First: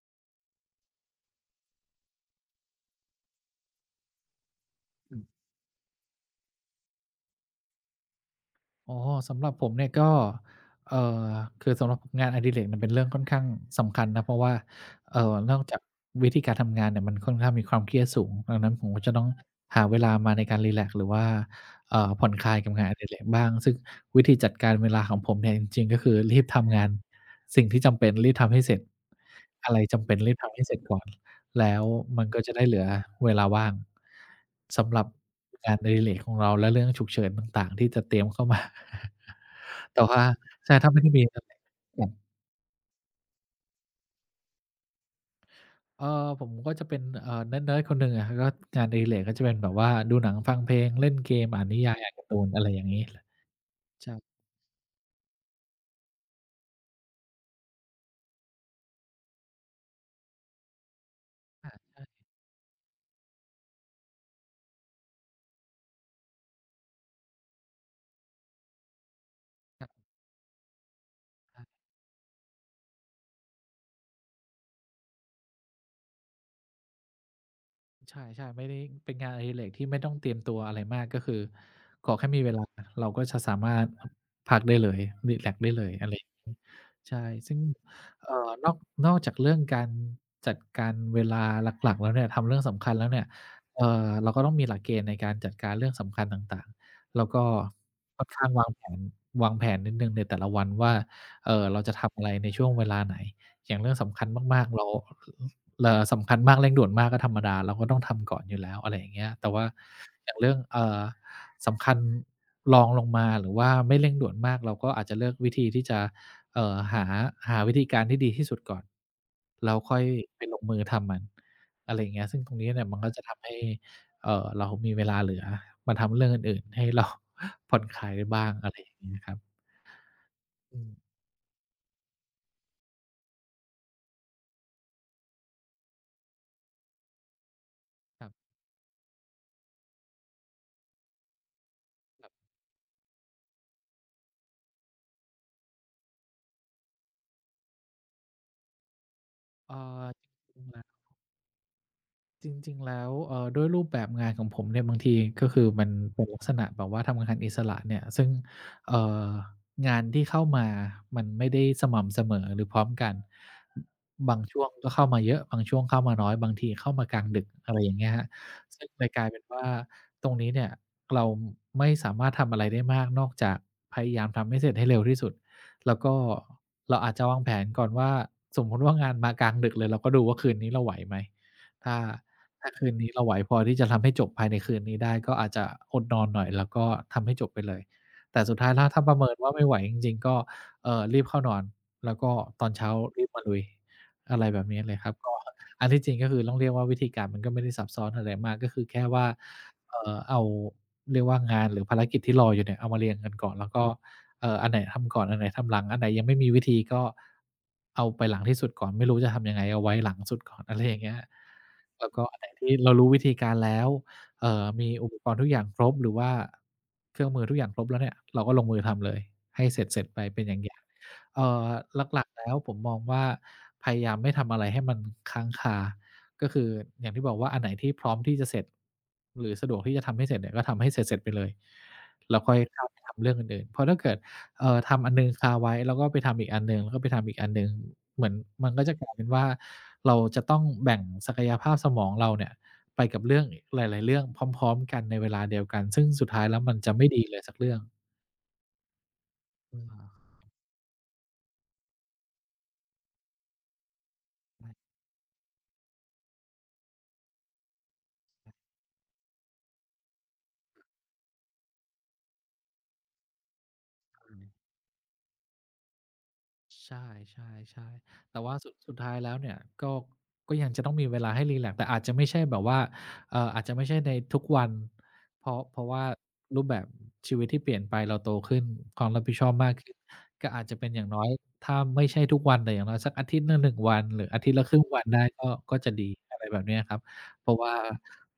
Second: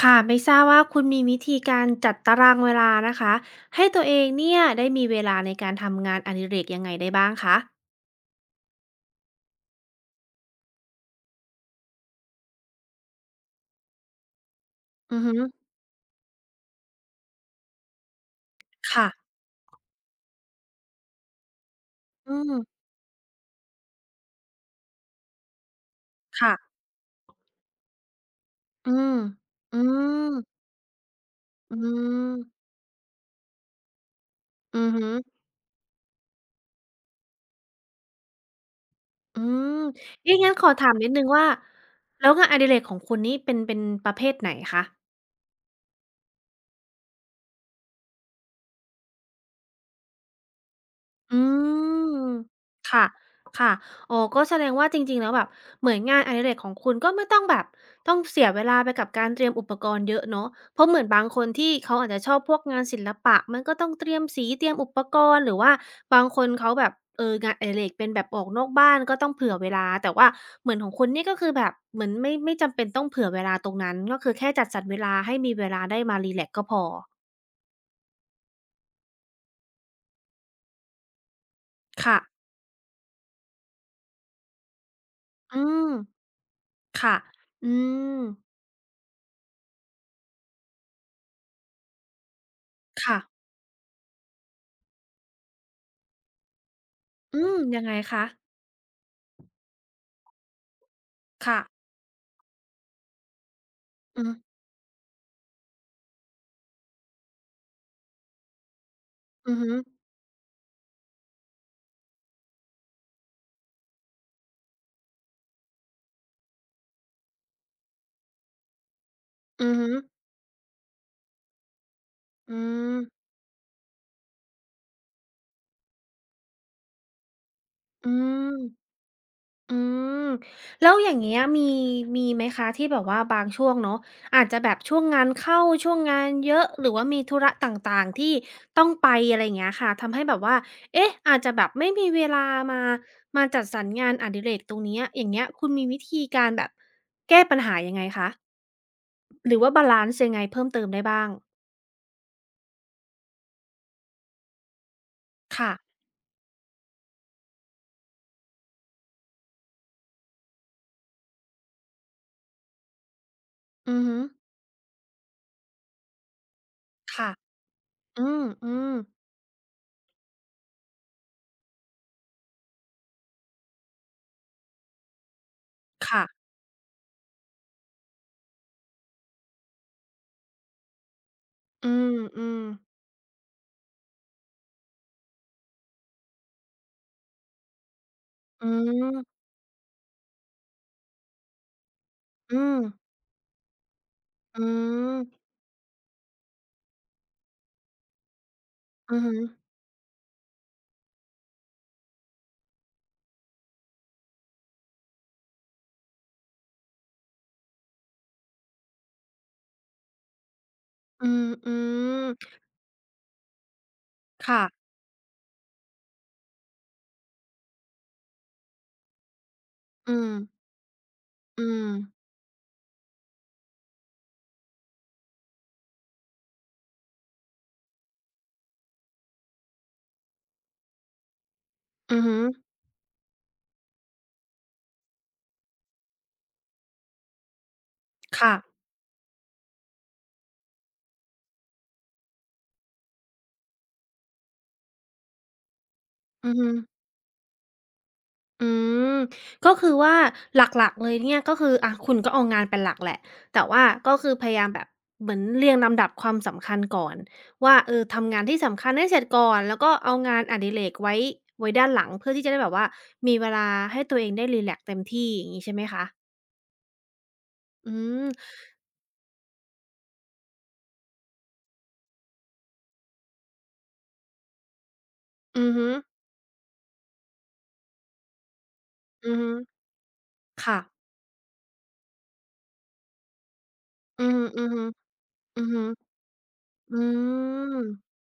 ค่ะไม่ทราบว่าคุณมีวิธีการจัดตารางเวลานะคะให้ตัวเองเนี่ยได้มีเวลาในการทำงานอดิเรกยังไงได้บ้างคะอ๋อสำหรับผมเนี่ยก็เอ่อคือสำหรับงานอดิเรกมันเป็นเรื่องค่อนข้างสำคัญนะเพราะว่าอือฮึนอกจากวิธีการทำงานเนี่ยมันค่อนข้างมีความเครียดสูงดังนั้นผมก็ค่ะจะต้องหาเวลามาในการรีแลกซ์หรือว่าผ่ออืนคลายกับมงานอดิเรกบ้างซึ่งวิธีจัดการเวลาของผมเนี่ยจริงๆก็คือรีบทำค่ะงานสิ่งที่จำเป็นรีบทำให้เสร็จอืมอะไรอืจำเป็นรีบทำมให้เสร็จก่อน แล้อืวมันก็จะได้มเหลือเวลาว่างอืสำอหรัฮึบงานอดิเรกของเราและเรื่องฉุกเฉินต่างๆที่จะเตรียมเข้ามา อืม แต่ว่าเอ่ะงั้นขอใช่ถาถ้ามไม่นิได้ดนึมีงนั่นว่าแหละครัแล้บวงานอดิเรกของคุณนี่เป็นประเภทไหนคะ เอ่อผมก็จะเป็นเนิร์ดๆคนหนึ่งอะก็งานอดิเรกก็จะเป็นแบบว่าดูหนังฟังเพลงเล่นเกอืมอ่านนิยายอ่านกามร์ตูนอะไรอย่างงี้ค่ะลค่ะใช่อ๋อก็แสดงว่าจริงๆ แล้วแบบเหมือนงานอดิเรกของคุณก็ไม่ต้องแบบต้องเสียเวลาไปกับการเตรียมอุปกรณ์เยอะเนาะเพราะเหมือนบางคนอาที่เขาใช่ อาจจะชอบพวกงานศิลปะมันก็ต้องเตรียมสีเตรียมอุปกรณ์หรือว่าบางคนเขาแบบเอองานอดิเรกเป็นแบบออกนอกบ้านก็ต้องเผื่อเวลาแต่ว่าเหมือนของคุณนี่ก็คือแบบเหมือนไม่จำเป็นต้องเผื่อเวลาตรงนั้นก็คือแค่จัดสรรเวลาให้มีเวลาได้มารีแลกซ์ก็พอใช่ๆไม่ได้เป็นงานอดิเรกที่ไม่ต้องเตรียมตัวอะไรมากก็คือขอค่ะแค่มีเวลาเราก็จะสามารถพักได้เลยรีแลกอืซ์ได้เลมยอะไรอย่างงี้ค่ะใช่ซึ่งอืมนอกจากเรื่องการจัดการเวลาหลักๆแล้วเนี่ยทำเรื่องสำคัญแล้วค่ะ เนี่ยเราก็ต้องมีหลักเกณฑ์ในการจัดการเรื่องสำคัญต่างๆแล้วอืก็มยังไงค่คะ อนข้างวางแผนนิดหนึ่งในแต่ละวันว่าค่ะ เราจะทำอะไรในช่วงเวลาไหนอย่างเรื่องสำอืคัญอมากๆเรา สำคัญมากเร่งด่วนมากก็ธรรมดาเราก็ต้องทำก่อนอยู่แล้วอะไรอย่างเงี้ยแต่อือว่าฮึอย่างเรื่องสำคัญรองลงมาหรือว่าไม่เร่งด่วนมากเราก็อาจจะเลือกวิธีที่จะหาวิธีการที่ดีที่สุดก่อนอืแล้อวฮึค่อยไปลงมือทำมันอะไรอย่างเงี้ยซึ่งตรงอืนี้เนี่ยมมันก็จะทำให้เรามีเวลาเหลือมาทำเรื่องอื่นๆให้เรา ผ่อนคลาอืยได้มบ้างอะไรอย่างงี้ครับอืมอืแล้มวอย่างเงี้ยมีไหมคะที่แบบว่าบางช่วงเนาะอาจจะแบบช่วงงานเข้าช่วงงานเยอะหรือว่ามีธุระต่างๆคที่รับต้องไปอะไรอย่างเงี้ยค่ะทำให้แบบว่าเอ๊ะอาจจะแบบไม่มีเวแบบลามามาจัดสรรงานอดิเรกตรงเนี้ยอย่างเงี้ยคุณมีวิธีการแบบแก้ปัญหายังไงคะหรือว่าเอ่บาลัอนซ์ยังไงจริเพิ่งมๆแล้เติว มได้บ้างจริงๆแล้วด้วยรูปแบบงานของผมเนี่ยบางทีก็คือค่ะมันเป็นลักษณะแบบว่าทำงานอิสระเนี่ยซึ่งเอ่องานที่เข้ามามันไม่ได้สม่ำเสมอหรือพร้อมกันอือฮึบางช่วงก็เข้ามาเยอะบางช่วงเข้ามาน้อยบางทีเข้ามากลางค่ะดึกอะไรอย่างเงี้ยคอืรับซึ่งมเลๆ ยกลายเป็นว่าตรงนี้เนี่ยเราไม่สามารถทำอะไรได้มากนอกจากพยายามทำให้เสร็จให้เร็วที่สุดแล้วก็ค่ะเราอาจจะวางแผนก่อนว่าสมมุติว่างานมากลางดึกเลยเราก็ดูว่าคืนนี้เราไหวไหมอืถ้า มคืนนี้เราไหวพอที่จะทำให้จบภายในคืนนี้ได้ก็อาจจะอดนอนหน่อยแล้วก็ทำให้จบไปเลยแต่สุดอืท้ายแล้วถ้าประเมินมว่าไม่ไหวจริงๆก็รีบเข้านอนแล้วก็อืตอนมเช้ารีบมาลุยอะไรแบอืบนี้เลยครับมก็อันที่จริงก็คือต้องเรียกว่าวิธีการมันก็ไม่ได้ซับซ้อนอะไรมากก็คือแค่อืมอือว่าฮึเอาเรียกว่างานหรือภารกิจที่รออยู่เนี่ยเอามาเรียงกันก่อนแล้วก็ อันไหนทำก่อนอันไหนทำหลังอันไหนยังไม่มีวิธีก็เอาไปหลังที่สุดก่อนไม่รู้จะทำยังไงเอาไว้หลังสุดก่อน อะไรอย่างเงี้ยอืมอืแล้วก็มอันไหนที่เรารู้วิธีการแล้วมีค่ะอุปกรณ์ทุกอย่างครบหรือว่าเครื่องมือทุกอย่างครบแล้วเนี่ยเราก็ลงมือทำเลยให้เสร็จๆอืไปมเป็นอย่างๆอืมหลักๆแล้วผมมองว่าพยายามไม่ทำอะไรให้มันค้างคาก็คืออย่างที่บอกว่าอันไหนที่พร้อมที่จะเสร็จหรือสะดวกที่จะทำให้เสร็จเนี่ยก็ทำให้เสร็จๆไปเลยอือฮึแล้วค่อยข้ามไปทำเรื่องอื่นๆเพราะถ้าเกิด ทำอันหนึ่งคาไว้แล้วก็ไปทำอีกอันหนึ่งแล้วก็ไปทำอีกอันหนึ่งเหมือนมันค่ะก็จะกลายเป็นว่าเราจะต้องแบ่งศักยภาพสมองเราเนี่ยไปกับเรื่องอีกหลายๆเรื่องพร้อมๆกันในเวลาเดียวกันซึ่งสุดท้ายอือแล้วฮึมันจะไม่ดีเลยสักเรื่องอืมก็อืคืม อว่าหลักๆเลยเนี่ยก็คืออะคุณก็เอางานเป็นหลักแหละแต่ว่าก็คือพยายามแบบเหมือนเรียงลำดับความสำคัญก่อนว่าเออทำงานที่สำคัญให้เสร็จก่อนแล้วก็เอางานอดิเรกไว้ด้านหลังเพื่อที่จะได้แบบว่ามีเวลาให้ตัวเองได้ รีแลกซ์เต็มที่อย่างงี้ใช่ไหมคะใช่อืๆมๆแต่ว่าสุดท้ายแล้วเนี่ยก็ก็ยังจะต้องมีเวลาให้รีแลกซ์แต่อาจจะไม่ใช่แบบว่าอาจจะไม่ใช่ในทุกวันเพราะอือเพราะฮึ ว่ารูปแบบชีวิตที่เปลี่ยนไปเราโตขึ้นความรับอืผิดอชอฮึบมากขึ้นก็อาจจะค่ะเป็นอย่างน้อยถ้าไม่ใช่ทุกวันแต่อย่างน้อยสักอาทิตย์ละ1วันหอืรือออาทิตย์ละครึ่ฮึงวันได้ก็ๆอือก็ฮึจะดีอะไรแบบเนี้ยครับอืเพราะว่าม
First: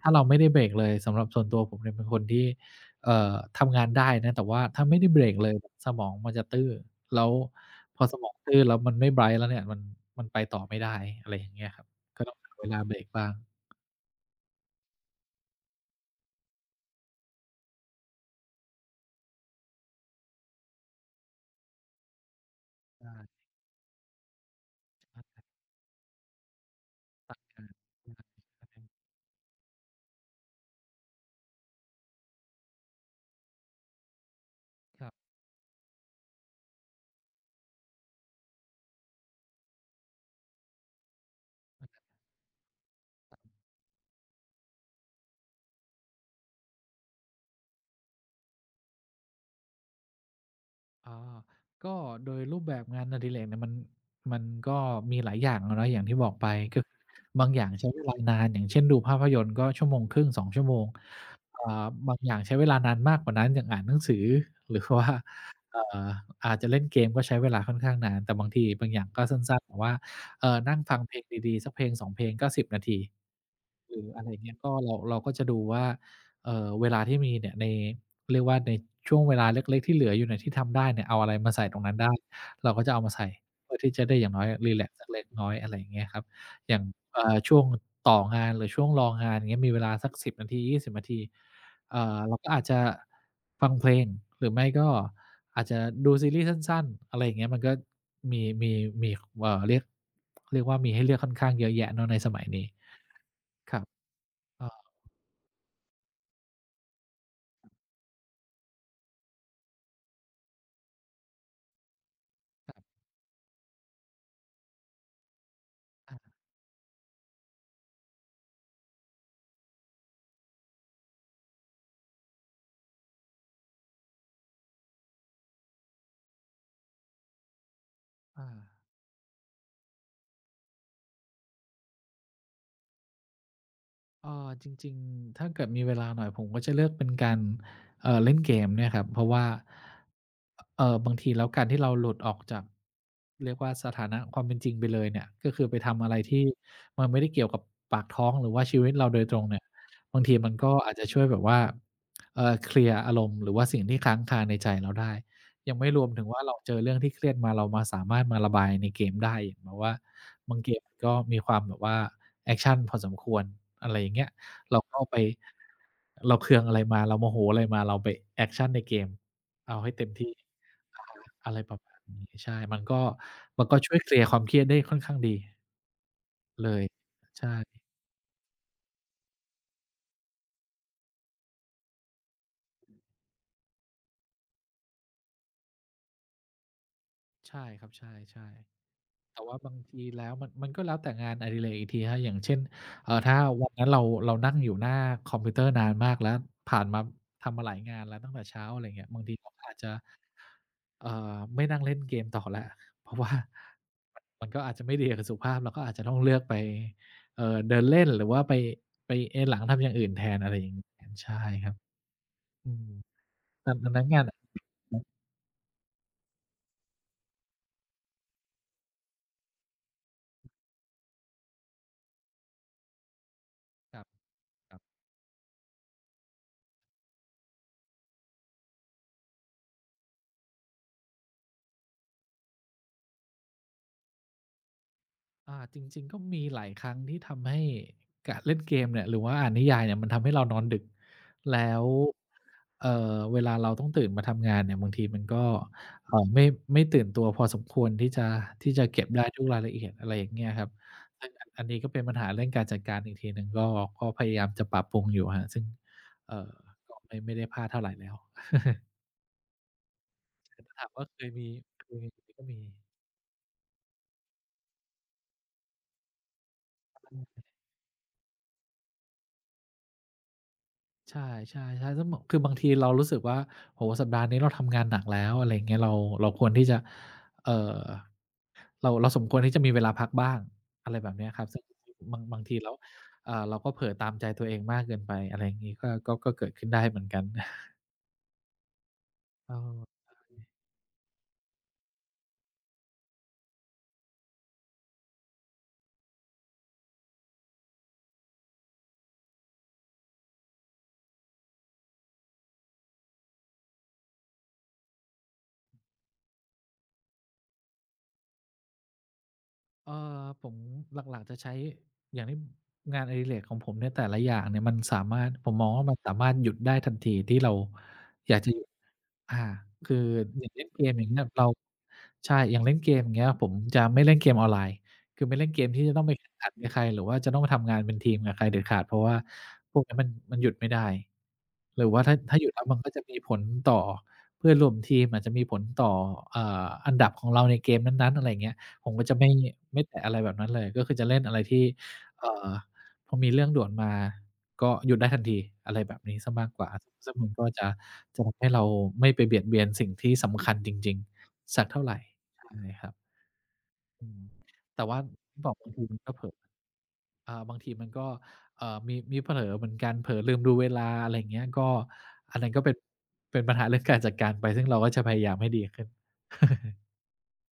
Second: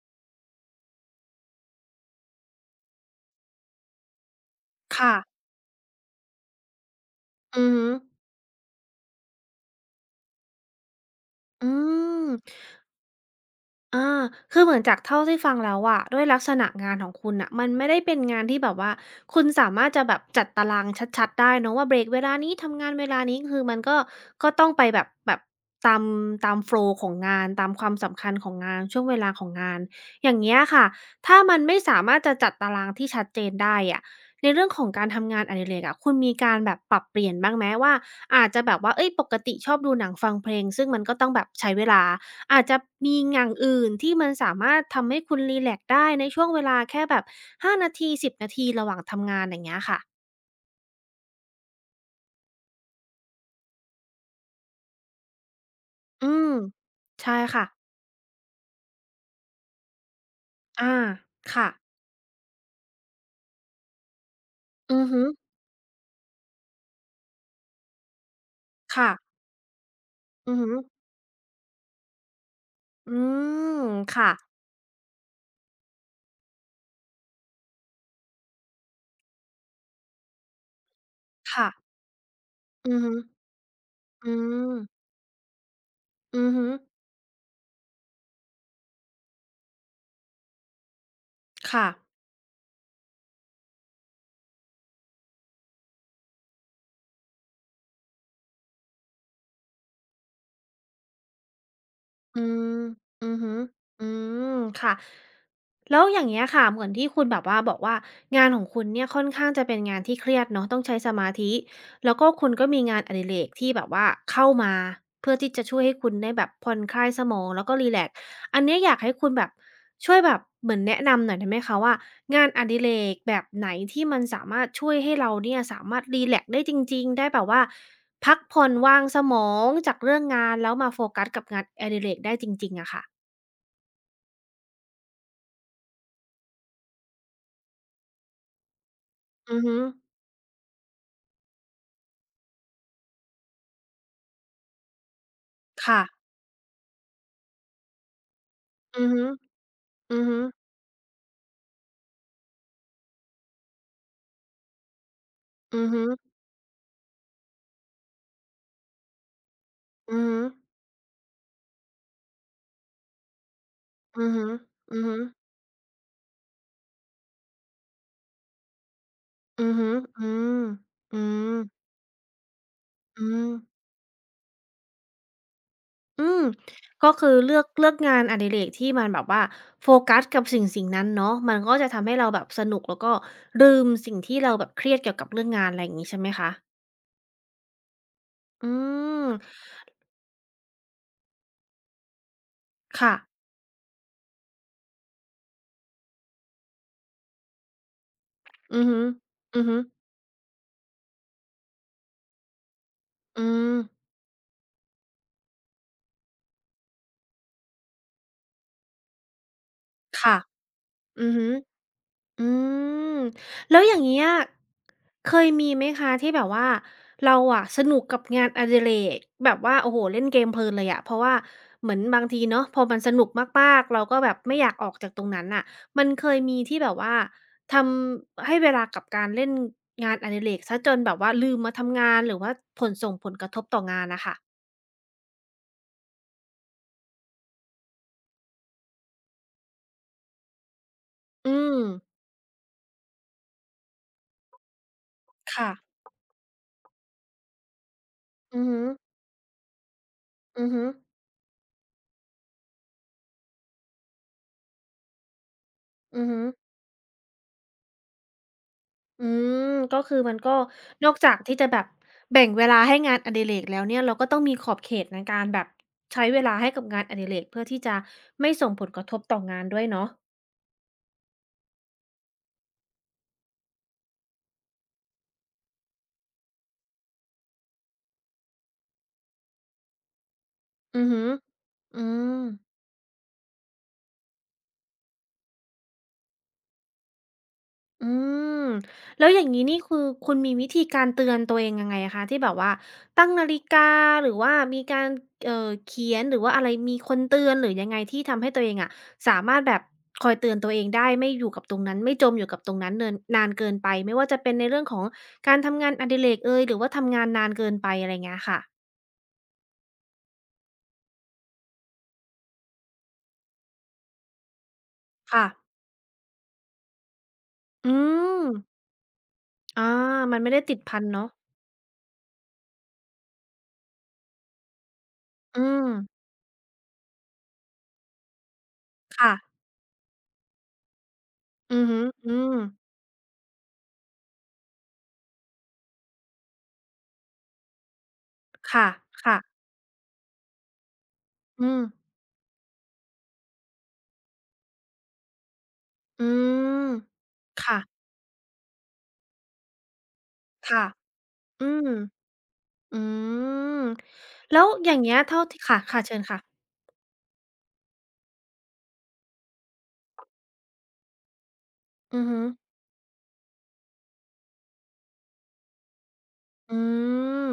ถ้าเราไม่ได้เบรกเลยสำหรับส่วนตัวผมเนี่ยเป็นคนที่ เอ่อทำงานได้นะแต่ว่าถ้าไม่ได้ค่ะเบรกเลยสมองมันจะตื้อแล้วอือฮึพอสมองตื้อแล้วมันไม่ไบรต์แล้วเนี่ยมันไปต่อไม่ได้อะไรอย่างเงี้อืยครับก็ม ต้องหาเวลาเบรกบ้างอาคือเหมือนจากเท่าที่ฟังแล้วอะด้วยลักษณะงานของคุณน่ะมันไม่ได้เป็นงานที่แบบว่าคุณสามารถจะแบบจัดตารางชัดๆได้เนาะว่าเบรกเวลานี้ทำงานเวใช่ลาๆนี้คือมันก็ก็ต้องไปแบบแบบตามตามโฟลว์ของใช่งานครัตามความสำคัญบ ของงานช่วงเวลาของงาน อย่างเงี้ยค่ะ ถ้ามันไม่สามารถจะจัดตารางที่ชัดเจนได้อะในเรื่องของการทำงานอดิเรกอะคุณมีการแบบปรับเปลี่ยนบ้างไหมว่าอาจจะแบบว่าเฮ้ยปกติชอบดูหนังฟังเพลงซึ่งมันก็ต้องแบบใช้เวลา อาจจะมีอย่างอื่นที่มันสามารถทำให้คุณรีแลกซ์ได้ในช่วงเวลาแค่แบบ5นาที10นาทีระหว่างทำงานอย่างเงี้ยค่ะ อาก็โดยรูปแบบงานอดิเรกเนี่ยมันก็มีหลายอย่างอะเนาะอย่างที่บอือกไปมก็คือใช่บางอค่ะย่างใช้เวลานานอย่างเช่นดูภาพยนตร์ก็ชั่วโมงครึ่งสองชั่วโมงอาอ่ค่ะ าบางอย่างใช้เวลานานมากกว่านั้นอย่างอ่านหนังสือหรืออือว่าฮึเอ่ออาจจะเล่นเกมก็ใช้เวลาค่อนข้างนานแต่บางทีบางอย่างค่ะก็สั้นๆแบบว่าอือฮึนั่งฟังเพลงดีๆสักเพลงสองเพลงก็สิบนาทีอืมหรืออะไรค่ะ อย่างเงี้ยก็เราก็จะดูว่า เวลาที่มีเนี่ยในเรียกว่าในช่วงเวลาเล็กๆที่เหลืออยู่เนี่ยที่ทำได้เนี่ยเอาอะไรมาใส่ค่ะ ตรงนั้นได้เราก็จะอืเอาอมาฮึใส่เพื่อที่จะได้ออืย่างน้อยมรีแลกซ์สักเล็กน้อยอะไรอย่างเงี้ยครับอือฮึอย่างช่วงต่องานหรือช่วงรองานอย่างเงี้ยมีเวลาสักสิบนาทียี่สิบนาทีค่ะ เราก็อาจจะฟังเพลงหรือไม่ก็อาจจะดูซีรีส์สั้นๆอะไรอย่างเงี้ยมันก็มีมีมีเอ่อเรียกเรียกว่ามีให้เลือกค่อนข้างเยอะแยะเนาะในสอืมัยนี้ม อือฮึครับอืมเอ่อค่ะ แล้วอย่างเงี้ยค่ะเหมือนที่คุณแบบว่าบอกว่างานของคุณเนี่ยค่อนข้างจะเป็นงานที่เครียดเนาะต้องใช้สมาธิ แล้วก็คุณก็มีงานอดิเรกที่แบบว่าเข้ามาเพื่อที่จะช่วยให้คุณอาได้แบบผ่อนคลายสมองแล้วก็รีแลกซ์อันเนี้ยอยากให้คุณแบบช่วยแบบเหมือนแนะนำหน่อยได้ไหมคะว่างานอดิเรกแบบไหนที่มันสามารถช่วยให้เราเนี่ยสามารถรีแลกซ์ได้จริงๆได้แบบว่า พักอา ผ่อนวางสมองจากเรื่องงานแล้วมาโฟกัสกับงานอดิเรกได้จริงๆอะค่ะเออจริงๆถ้าเกิดมีเวลาหน่อยผมก็จะเลือกเป็นการเออเล่นเกมเนี่ยครับเพราะว่าอือฮึเออบางทีแล้วการที่เราหลุดออกจากเรียกว่าสถานะความเป็นจริงไปเลยเนี่ยก็คือไปค่ะทำอะไรที่มันไม่ได้เกี่ยวกับปากท้องหรือว่าชีวิตอืเราอโดฮึยตรงเนี่ยอืบางอทีฮึมันก็อาจจะช่วยแบบว่าเออเคลียร์อารมณ์หรือว่าสิ่งที่ค้างคาในใจเราได้ยังอือไม่รฮึวมถึงว่าเราเจอเรื่องที่เครียดมาเรามาสามารถมาระบายในเกมได้อย่างแบบว่าอือฮึบางเกมก็มีความแบบว่า แอกชันพอสมควรอะไรอย่างเงี้อืยอฮึเราก็อือไปฮึเราเคืองอะไรมาเราโมโหอะไรมาเราไปแอกชันในเกมอือเอาฮึให้เต็มอืที่มอะอืฮะมอะไรประมาณนี้ใช่ มันก็อืมมันก็ช่วยเคลียร์ความเครียดได้ค่อนข้างดีอืมเลยก็คือใช่เลือกงานอดิเรกที่มันแบบว่าโฟกัสกับสิ่งนั้นเนาะมันก็จะทำให้เราแบบสนุกแล้วก็ลืมสิ่งที่เราแบบเครียดเกี่ยวกับเรื่องงานอะไรอย่างงี้ใช่ไหมคะใช่ครับใช่อืๆ แต่ว่าบางมทีแล้วมันก็แล้วแต่งานอดิเรกอีกทีครับอย่างเช่นค่ะถ้าวันนั้นเรานั่งอยู่หน้าคอมพิวเตอร์นานมากแล้วผ่านมาทำมาหลายงานแล้วตั้งแต่เช้าอะอืไรอฮึเงี้ยบางทีเราอืก็ออาฮึจจะไม่นั่งเล่นเกมต่อแล้วเพราะว่า อืม มันก็อาจจะไม่ดีกับสุขภาพเราก็อาจจะต้องเลือกไปเดินเล่นหรือว่าไปเอนหลังทำอย่างอื่นแทค่ะนอะไรอย่างงี้อือใช่ฮึ ครับอือืมมอันแล้วอัอนย่างนั้นงาเงี้นยเคยมีไหมคะที่แบบว่าเราอะสนุกกับงานอดิเรกแบบว่าโอ้โฮเล่นเกมเพลินเลยอะเพราะว่าเหมือนบางทีเนาะพอมันสนุกมากๆคเรารัก็บ แบบไม่อยากออกจากตรงนั้นน่ะมันเคยมีที่แบบว่าทำให้เวลากับการเล่นงานอดิเรกเสียจนแบบว่าลืมมาทำงานหรือว่าผลส่งผลกระทบต่องานน่ะค่ะอาจริงๆก็มีหลายครั้งที่ทำให้กเล่นเกมเนี่ยหรือว่าอ่านนิยายเนี่ยมันทำให้เรานอนดึกอืแล้มวเอ่อเวลาเราต้องตื่นมาทำงานเนี่ยบางทีมันก็ค่ะเอ่อไม่ไม่ตื่นตัวพอสมควรที่จะอือที่ฮึจะเก็บได้ทุกรายละเอียดอะไรอย่างเงี้ยคอืรัอบฮึซึ่งอันนี้ก็เป็นปัญหาเรื่องการจัดการอีกทีหนึ่งก็พยายามจะปรับปรุงอยู่ครับซึ่งอือเอ่ฮึ อก็ไม่ได้พลาดเท่าไรแล้วอืมก็คือมันก็แต่ถามว่านอเคกยจากมีที่จะแบเคบยก็แบ่งมี เวลาให้งานอดิเรกแล้วเนี่ยเราก็ต้องมีขอบเขตในการแบบใช้เวลาให้กับงานอดิเรกเพื่อที่จะไม่ส่งผลกระทบต่องานด้วยเนาะใช่ใช่ๆซึ่งแบบคือบางทีเรารู้สึกว่าโอ้โฮสัปดาห์นี้เราทำงานหนักแล้วอะไรอย่างเงี้ยเราเราควรที่จะเอ่อเราสมควรที่จะมีเวลาพักบ้างอะไรอือแบบฮึเนี้ยครับซึ่งอืบางบาม งทีแล้วเราก็เผลอตามใจตัวเองมากเกินไปอะไรอย่างงี้ก็เกิดขึ้นได้เหมือนกัน อืมแล้วอย่างเอนี้นี่อคือคุณมีวิธีการเตือนตัวเองยังไงอะคะที่แบบว่าตั้งนาฬิกาหรือว่ามีการเขียนหรือว่าอะไรมีคนเตือนหรือยังไงที่ทำให้ตัวเองอะสามารถแบบคอยเตือนตัวเองได้ไม่อยู่กับตรงนั้นไม่จมอยู่กับตรงนั้นเนินนานเกินไปไม่ว่าจะเป็นในเรื่องของการทำงานอดิเรกเอยหรือว่าทำงานนานเกินไปอะไรเงี้ยค่ะเอ่อผมหลักๆจะใช้อย่างที่งานอดิเรกของผมเนี่ยแต่ละอย่างเนี่ยมันสามารถค่ะผมมองว่ามันสามารถหยุดได้ทันทีที่เราอือยากมจะหยุด อาอาคือมัอนย่าไม่งได้เล่นติดเกมพัอนย่างเงี้ยเนาะเราใช่อย่างเล่นเกมอย่างเงี้ยผมจะไม่เล่นเกมออนไลน์คือไม่เล่นเกอืมที่มจะต้องไปแข่งขันกับใครหรือว่าจะต้องไปทำงานเป็นทีมกับใครเด็ดขาดเพราะว่าค่ะพวกเนี้ยมันหยุดไม่ได้อืหอรือฮึว่าถ้าอืถ้าหยุดมแล้วมันก็จะมีผลต่อเพื่อนร่วมทีมอาจจะมีผลต่ออันดับของเราในเกมนั้นๆอะไรอย่างเงี้ยคผมก็จะไม่่ะๆไม่แตะอะไรแบบนั้นเลยก็คือจะเล่นอะไรที่อืม เอ่อ พอมีเรื่องด่วนมาก็หยุดได้ทันทีอะไรแบบนี้อืเสียมากกว่า มซึ่งมันก็จะค่ะจะทำให้เราไม่ไปเบียดเบียนสิ่งที่สำคัญจค่ะริงๆสักอืเท่ามไรใช่ครัอืบมอืมแล้วแต่อย่าว่างเงี้ยที่เท่าบอกที่บางค่ะทีมันค่ะก็เชิเผญลอค่ะบางทีมันก็มีเผลอเหมือนกันเผลอลืมดูเวลาอะไรอย่างเงี้ยก็อืออัฮึนนั้นก็เป็นปัญหาเรื่องการจัดการไปซึ่งเราก็จะพยายามให้ดีขึ้นอืม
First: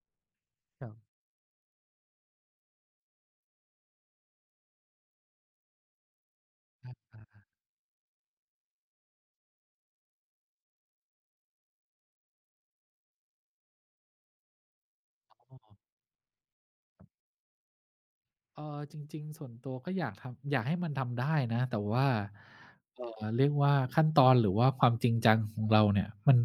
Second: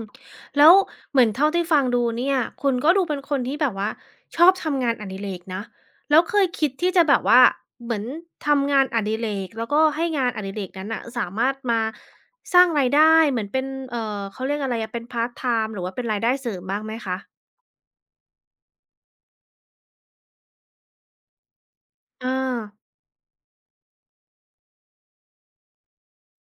แล้วครับ เหมือนเท่าที่ฟังดูเนี่ยคุณก็ดูเป็นคนที่แบบว่าชอบทำงานอดิเรกนะแล้วเคยคิดที่จะแบบว่าเหมือนทำงานอดิเรกแล้วก็ให้งานอดิเรกนั้นน่ะสามารถมาสร้างรายได้เหมือนเป็นเขาเรียกอะไรอะเป็นพาร์ตไทม์หรือว่าเป็นรายได้เสริมบ้างไหมคะจริงๆส่วนตัวก็อยากทำอยากให้มันทำได้นะแต่ว่าอาเรียกว่าขั้นตอนหรือว่าความจริงจังของเราเนี่ยมัน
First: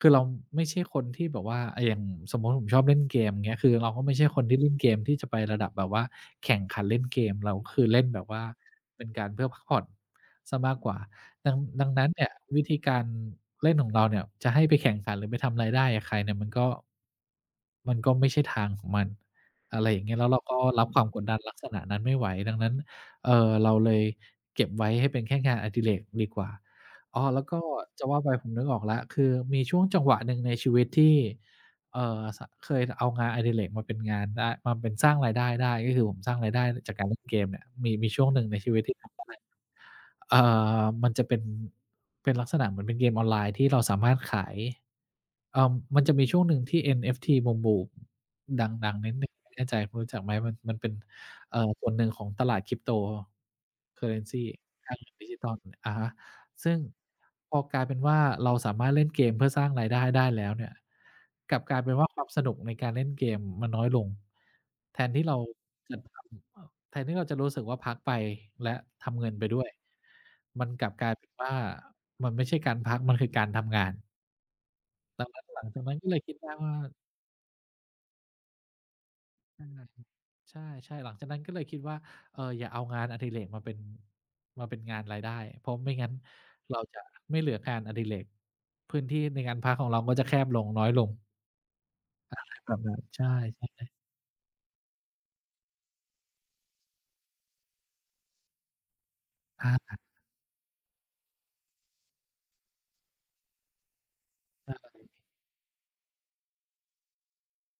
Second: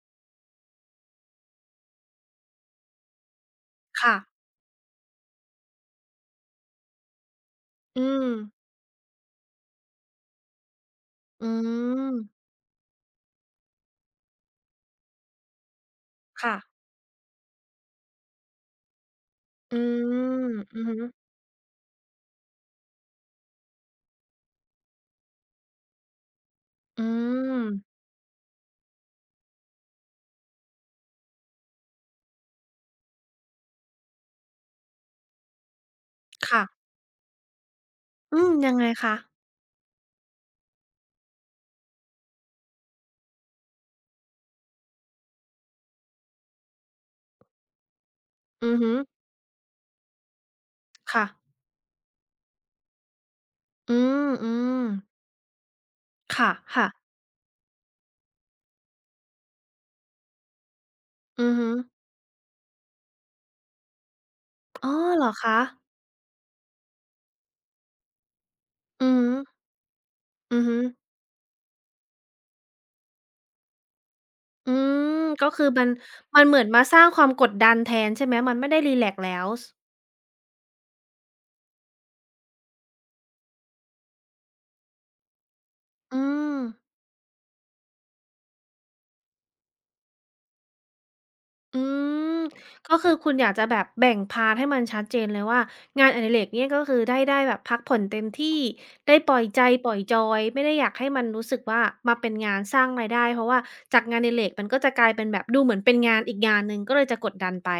คือเราไม่ใช่คนที่แบบว่าอย่างสมมุติผมชอบเล่นเกมเงี้ยคือเราก็ไม่ค่ะใช่คนที่เล่นเกมที่จะไประดับแบบว่าแข่งขันเล่นเกมเราก็คืออืเล่นแบมบว่าเป็นการเพื่อพักผ่อนเสียมากกว่าอืดังนั้นเนี่ยมวิธีการเล่นของเราเนี่ยจะให้ไปแข่งขันหรือไปทำรายได้กับใครเนี่ยมันค่ะ ก็มันก็ไม่ใช่ทางของมัน อือะไรอย่างเงี้ยแล้วเราม ก็อืรัอบฮึความกดดันลักษณะนั้นไม่ไหวดังนั้นเราเลยเก็บไว้ให้เป็นแค่งานอดิเรกดีกว่าอือ้อแล้วก็ม จะว่าไปผมนึกออกแล้วคือมีช่วงจังหวะหนึ่งในชีวิตที่เอ่อสเคยเอางานอดิเรกมาเป็นสร้างรายได้ได้ก็คือผมสร้างรายได้ค่ะ จากการเล่นเกมเนี่ยมีช่วงหอืนึ่งม ในชียังวิตไงที่คะทำได้เอ่มันจะเป็นลักษณะเหมือนเป็นเกมออนไลน์ที่เราสามารถขายเอ่อมันจะมีช่วงหนึ่งที่ NFT บูมๆ ดอือัฮึงๆนิดหนึ่งไม่แน่ใจคุณรู้จักไหม มันเป็นค่ะ ส่วนหนึ่งของตลาด อืม Cryptocurrency อืม ค่าเงินดิจิทัลอะฮะ คซึ่ง ่ะๆพอกลายเป็นว่า เราสามารถเล่นเกมเพื่อสร้างรายได้ได้แล้วเนี่ยอืกอลับฮึกลายเป็นว่าความสนุกในการเล่นเกมมันน้อยลง อ๋อแทนเหที่รอเราคะจะทำเอ่อแทนที่เราจะรู้สึกว่าพักไปและอือทำเงิฮึนไปด้วยอืมัอนฮึกลับกลายเป็นว่ามันไม่ใช่การพักมันคือการทำงานอืม ดังนั้นก็หลัคืงอจากมันนั้นก็เลยคิดได้เหมือนว่ามาสร้างความกดดันแทนใช่ไหม มันไม่ได้รีแลกซ์แล้วอสา ใช่ๆหลังจากนั้นก็เลยคิดว่าเอออย่าเอางานอดิเรกมาเป็นงานรายได้เพราะไม่งั้นอืม เราจะไม่เหลืองานอดิเรกพื้นที่ในการพักของเราก็จะแคบลงน้อยลงอืมแบบก็นั้นคือใช่คุณอยากจะแบบแบ่งพาร์ทให้มันชัดเจนเลยว่างานอดิเรกเนี่ยก็คือได้แบบพักผ่อนเต็มที่ได้ปล่อยใจๆปล่อยจอยไม่ได้อยากให้มันรู้สึกว่ามาเป็นงานสร้างรายได้เพราะว่าจากงานอดิเรกมันก็จะกลายเป็นแบบดูเหมือนเป็นงานอีกงานหนึ่งก็เลยจะกดดันไป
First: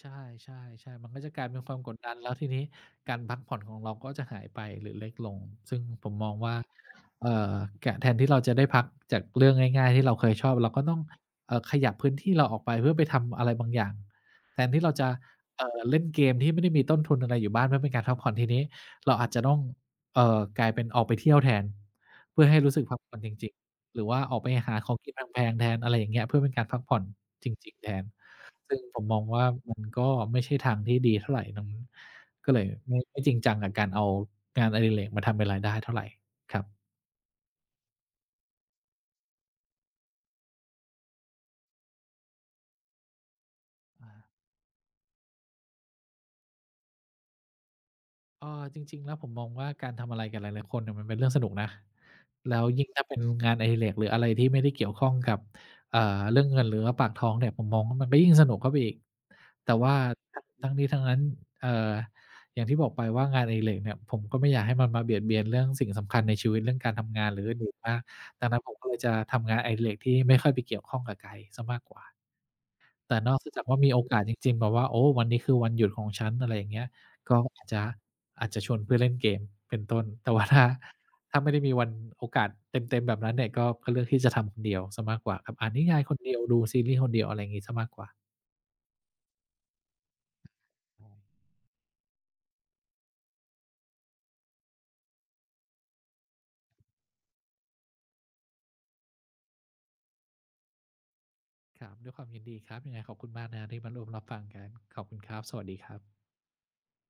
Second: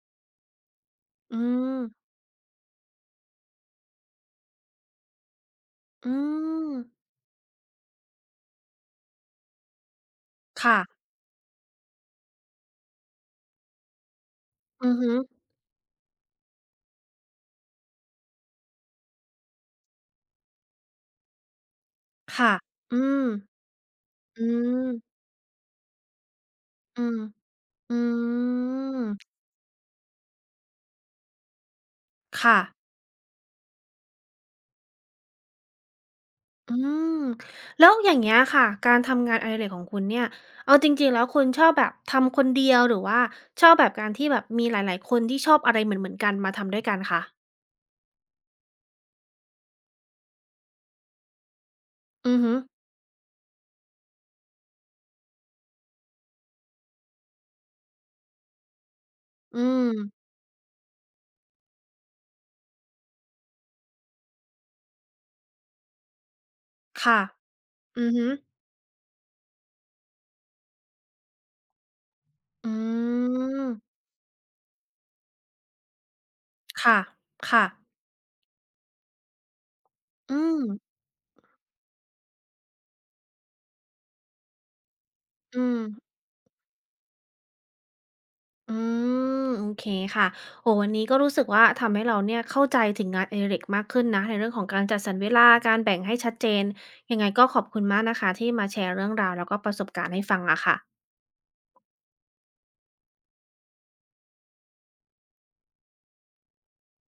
ใช่ใช่ใช่มันก็จะอืกลายเป็นความมกดดันแล้วทีนี้การพักผ่อนของเราก็จะหายไปหรือเล็กลงซึ่งผอืมมองว่ามเอ่อกแทนที่เราจะได้พักจากเรื่องง่ายๆที่เราเคยชอบเราค่ะก็ต้องขยับพื้นที่เราออกไปเพื่อไปทำอะไรบางอย่างแทนที่อืเราอจะฮึเล่นเกมที่ไม่ได้มีต้นทุนอะไรอยู่บ้านเพื่อเป็นการพักผ่อนทีนี้เราอาจจะต้องกลายเป็นออกไปเที่ยวแทนเพื่อค่ะให้รู้สึกพัอืกผ่อนมจริงๆหรือว่าออกอืไปหาขมองกินแพงๆแทนอะไรอย่างเงี้ยเพื่อเป็นการพักผ่ออืนมจริงๆแทอืน ซึ่งผมมมองว่ามันก็ไม่ใช่ทางที่ดีเท่าไรดังนั้นก็ค่ะ เลยไม่จริงจังกับการเอางานอดิเรกมาทำเป็นรายได้เท่าไรครับอืมแล้วอย่างเงี้ยค่ะการทำงานอดิเรกของคุณเนี่ยเอาจริงๆแล้วคุณชอบแบบทำคนเดียวหรือว่าชอบแบบการที่แบบมีหลายๆคนที่ชอบอะไรเหมือนๆกันมาทำด้วยกันคะเออจริงๆแล้วผมมองว่าการทำอะไรกับหลายๆคนเนี่ยมันเป็นเรื่องสนุกนะ อือฮึแล้วยิ่งถ้าเป็นงานอดิเรกหรืออะไรที่ไม่ได้เกี่ยวข้องกับเรื่องเงินหรือว่าปากท้องเนี่ยผมมองว่ามันก็ยิ่งสนุกเข้าไปอีกอืแต่ว่ามทั้งนี้ทั้งนั้นเอ่ออย่างที่บอกไปว่างานอดิเรกเนี่ยผมก็ไม่อยากให้มันมาเบียดเบียนเรื่องสิ่งสำคัญในชีวิตเรื่องการทำค่ะงานหรืออื่นๆมากอือฮึดังนั้นผมก็เลยจะทำงานอดิเรกที่ไม่ค่อยไปเกี่ยวข้องกับไกด์เสียมากกว่า อืแต่นอกซะจากว่ามีมโอกาสจริงๆแบบว่าโอ้วันนี้คือวันหยุดของฉันอะไรอย่างเงี้ยค่ะก็อาค่ะจจะอาจจะชวนเพื่อนเล่นเกมเป็นต้นแต่อืว่ามถ้า ถ้าไม่ได้มีวันโอกาสเต็มๆแบบนั้นเนี่ยก็เลือกที่จะทำคนเดียวเสียมากกว่าครับอือ่านม นิยายคนเดียวดูซีรีส์คนเดียวอะไรอย่างงี้เสียมากกว่าอืมโอเคค่ะโอ้วันนี้ก็รู้สึกว่าทำให้เราเนี่ยเข้าใจถึงงานอดิเรกมากขึ้นนะในเรื่องของการจัดสรรเวลาการแบ่งให้ชัดเจนยังไงก็ขอบคุณมากนะคะที่มาแชร์เรื่องราวแล้วก็ประสบการณ์ให้ฟังอะค่ะครับด้วยความยินดีครับยังไงขอบคุณมากนะครับที่มาร่วมรับฟังกันขอบคุณครับสวัสดีครับ